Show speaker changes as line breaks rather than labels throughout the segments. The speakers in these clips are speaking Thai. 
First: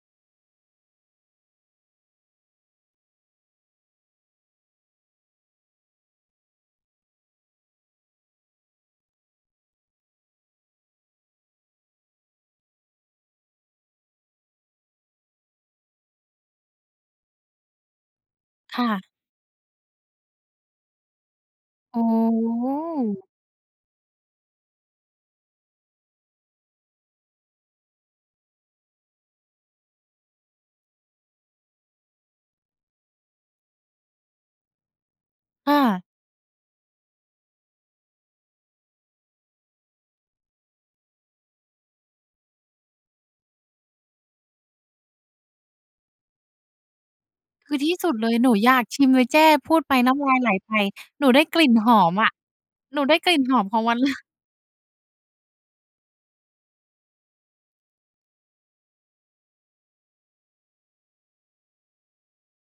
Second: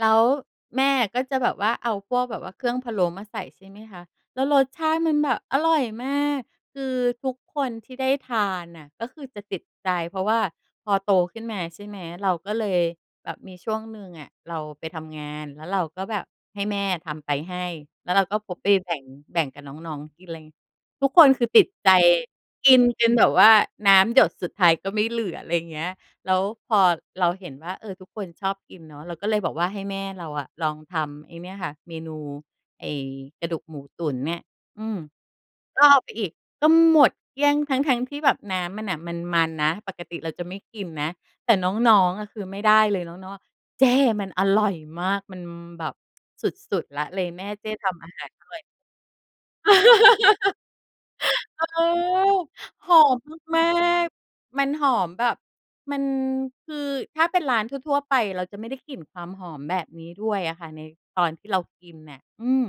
แล้วแม่อะก็จะแบบว่าเอาพวกแบบว่าเครื่องพะโล้มาใส่ ใช่ไหมคะ แล้วรสชาติมันแบบอร่อยมาก คือทุกคนที่ได้ทานน่ะ ก็คือจะติดใจ เพราะว่าพอโตขึ้นมา ใช่ไหม เราก็เลยแบบมีช่วงหนึ่งอะ เราไปทำงาน แล้วเราก็แบบให้แม่ทำไปให้ แล้วเราก็พกไป
ค่
แบ
ะ
่ง แบ่งกับน้อง ๆ กิน อะไรงี้ ทุกคนคือติดใจ
อ๋
กินจนแบ
อ
บว่าน้ำหยดสุดท้ายก็ไม่เหลือ อะไรอย่างเงี้ย แล้วพอเราเห็นว่า เออ ทุกคนชอบกินเนาะ เราก็เลยบอกว่าให้แม่เราอะลองทำไอ้เนี่ยค่ะ เมนูไอ้กระดูกหมูตุ๋นเนี่ย อืม
ค่
ก็เ
ะ
อาไปอีก ก็หมดเกลี้ยงทั้ง ๆ ที่แบบน้ำมันน่ะมัน ๆ นะ ปกติเราจะไม่กินนะ แต่น้อง ๆ อะคือไม่ได้เลย น้อง ๆ อะ "เจ้ มันอร่อยมาก มันแบบสุด ๆ ละ เลยแม่เจ
ค
้
ือ
ท
ที่
ำ
ส
อา
ุด
ห
เ
า
ล
ร
ย
อ
หนู
ร่อย"
อยากชิมเลยแจ้ พูดไปน้ำลายไหลไป หนูได้กลิ่น
เออ
หอมอะ
ห
ห
อ
นูได้
ม
กลิ่นหอ
ม
ม
า
ของวันเล
ก
ย
ๆ มันหอมแบบ มัน คือถ้าเป็นร้านทั่ว ๆ ไป เราจะไม่ได้กลิ่นความหอมแบบนี้ด้วยอะค่ะ ในตอนที่เรากินเนี่ย อืม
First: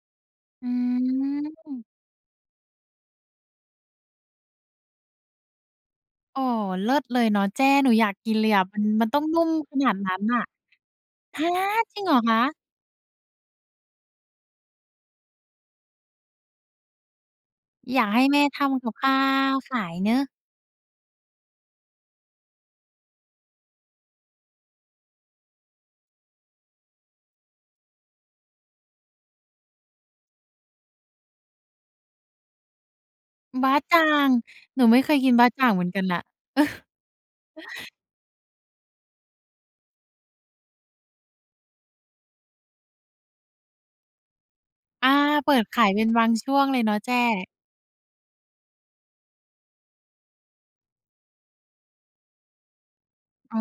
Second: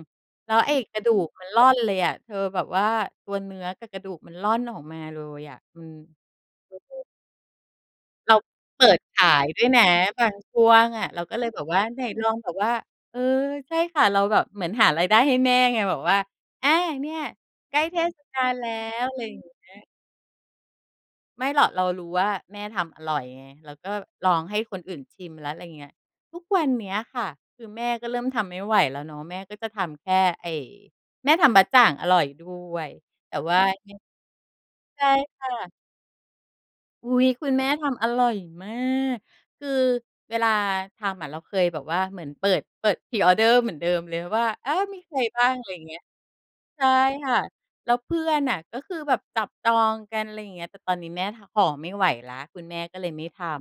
แล้ว
อื
ไอ้กระดูกมันร่อน
ม
เลยอะเธอ แบบว่าตัวเนื้อกับกระดูกมันร่อนออกมาเลยอะ อืม
อ๋อ เล
เ
ิ
อ
ศ
อ
เลยเนาะแจ้ หนูอยากก
เ
ิ
ร
น
า
เลยอะ มั
เป
น
ิด
มันต
ข
้อง
า
นุ่
ย
ม
ด้วย
ข
นะ
นาดนั้น
บา
อ
ง
ะ
ช่วงอะ เราก็
ฮ
เล
ะ!
ยแบบว่า
จร
ไห
ิ
น
งเหรอ
ลอ
ค
ง
ะ?
แบบว่า เออ ใช่ค่ะ เราแบบเหมือนหารายได้ให้แม่ไง แบบว่า อา เนี่ยใกล้
อ
เ
ย
ท
ากใ
ศ
ห้
ก
แม่
าล
ท
แล้
ำกับ
ว
ข้
อ
า
ะไรอย่างเงี้
วขา
ย
ยเนาะ
ไม่หรอก เรารู้ว่าแม่ทำอร่อยไง เราก็ลองให้คนอื่นชิมแล้ว อะไรอย่างเงี้ย ทุกวันเนี้ยค่ะ คือแม่ก็เริ่มทำไม่ไหวแล้วเนาะ แม่ก็จะทำแค่ไอ้ แม่ทำบ๊ะจ่างอร่อยด้วย แต่ว่า
บ๊ะ
ย
จ่าง! หนูไม
ใช
่
่
เคยกิน
ค
บ๊
่
ะจ่
ะ
างเหมือนกันน่ะ
อุ๊ย! คุณแม่ทำอร่อยมาก คือเวลาทำอะเราเคยแบบว่าเหมือนเปิด เปิด Pre-order เหมือนเดิมเลยว่า อา มี
อา
ใครบ้
เ
า
ป
ง
ิ
อ
ด
ะไรอ
ข
ย่า
า
ง
ย
เงี
เ
้
ป
ย
็นบางช่วงเล
ใช
ย
่
เนาะแจ้
ค่ะ แล้วเพื่อนอะก็คือแบบจับจองกัน อะไรอย่างเงี้ย แต่ตอนนี้แม่ทำ ห่อไม่ไหวแล้ว คุณแม่ก็เลยไม่ท
อ๋อ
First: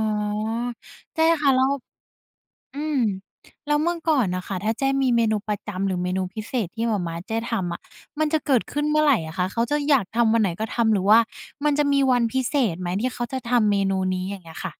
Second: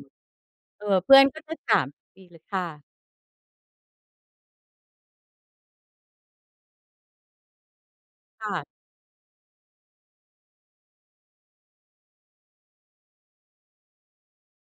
ำ เออ เพื
แ
่
จ
อ
้
นก็
ค
จ
ะ
ะ
แล้
ถ
ว
ามทุกปีเลย ค่
อ
ะ
ืม แล้วเมื่อก่อนน่ะค่ะ ถ้าแจ้มีเมนูประจำ หรือเมนูพิเศษที่หม่าม้าแจ้ทำอะ มันจะ
ค
เ
่
กิด
ะ
ขึ้นเมื่อไรอะคะ? เขาจะอยากทำวันไหนก็ทำ หรือว่ามันจะมีวันพิเศษไหม ที่เขาจะทำเมนูนี้? อย่างเงี้ยค่ะ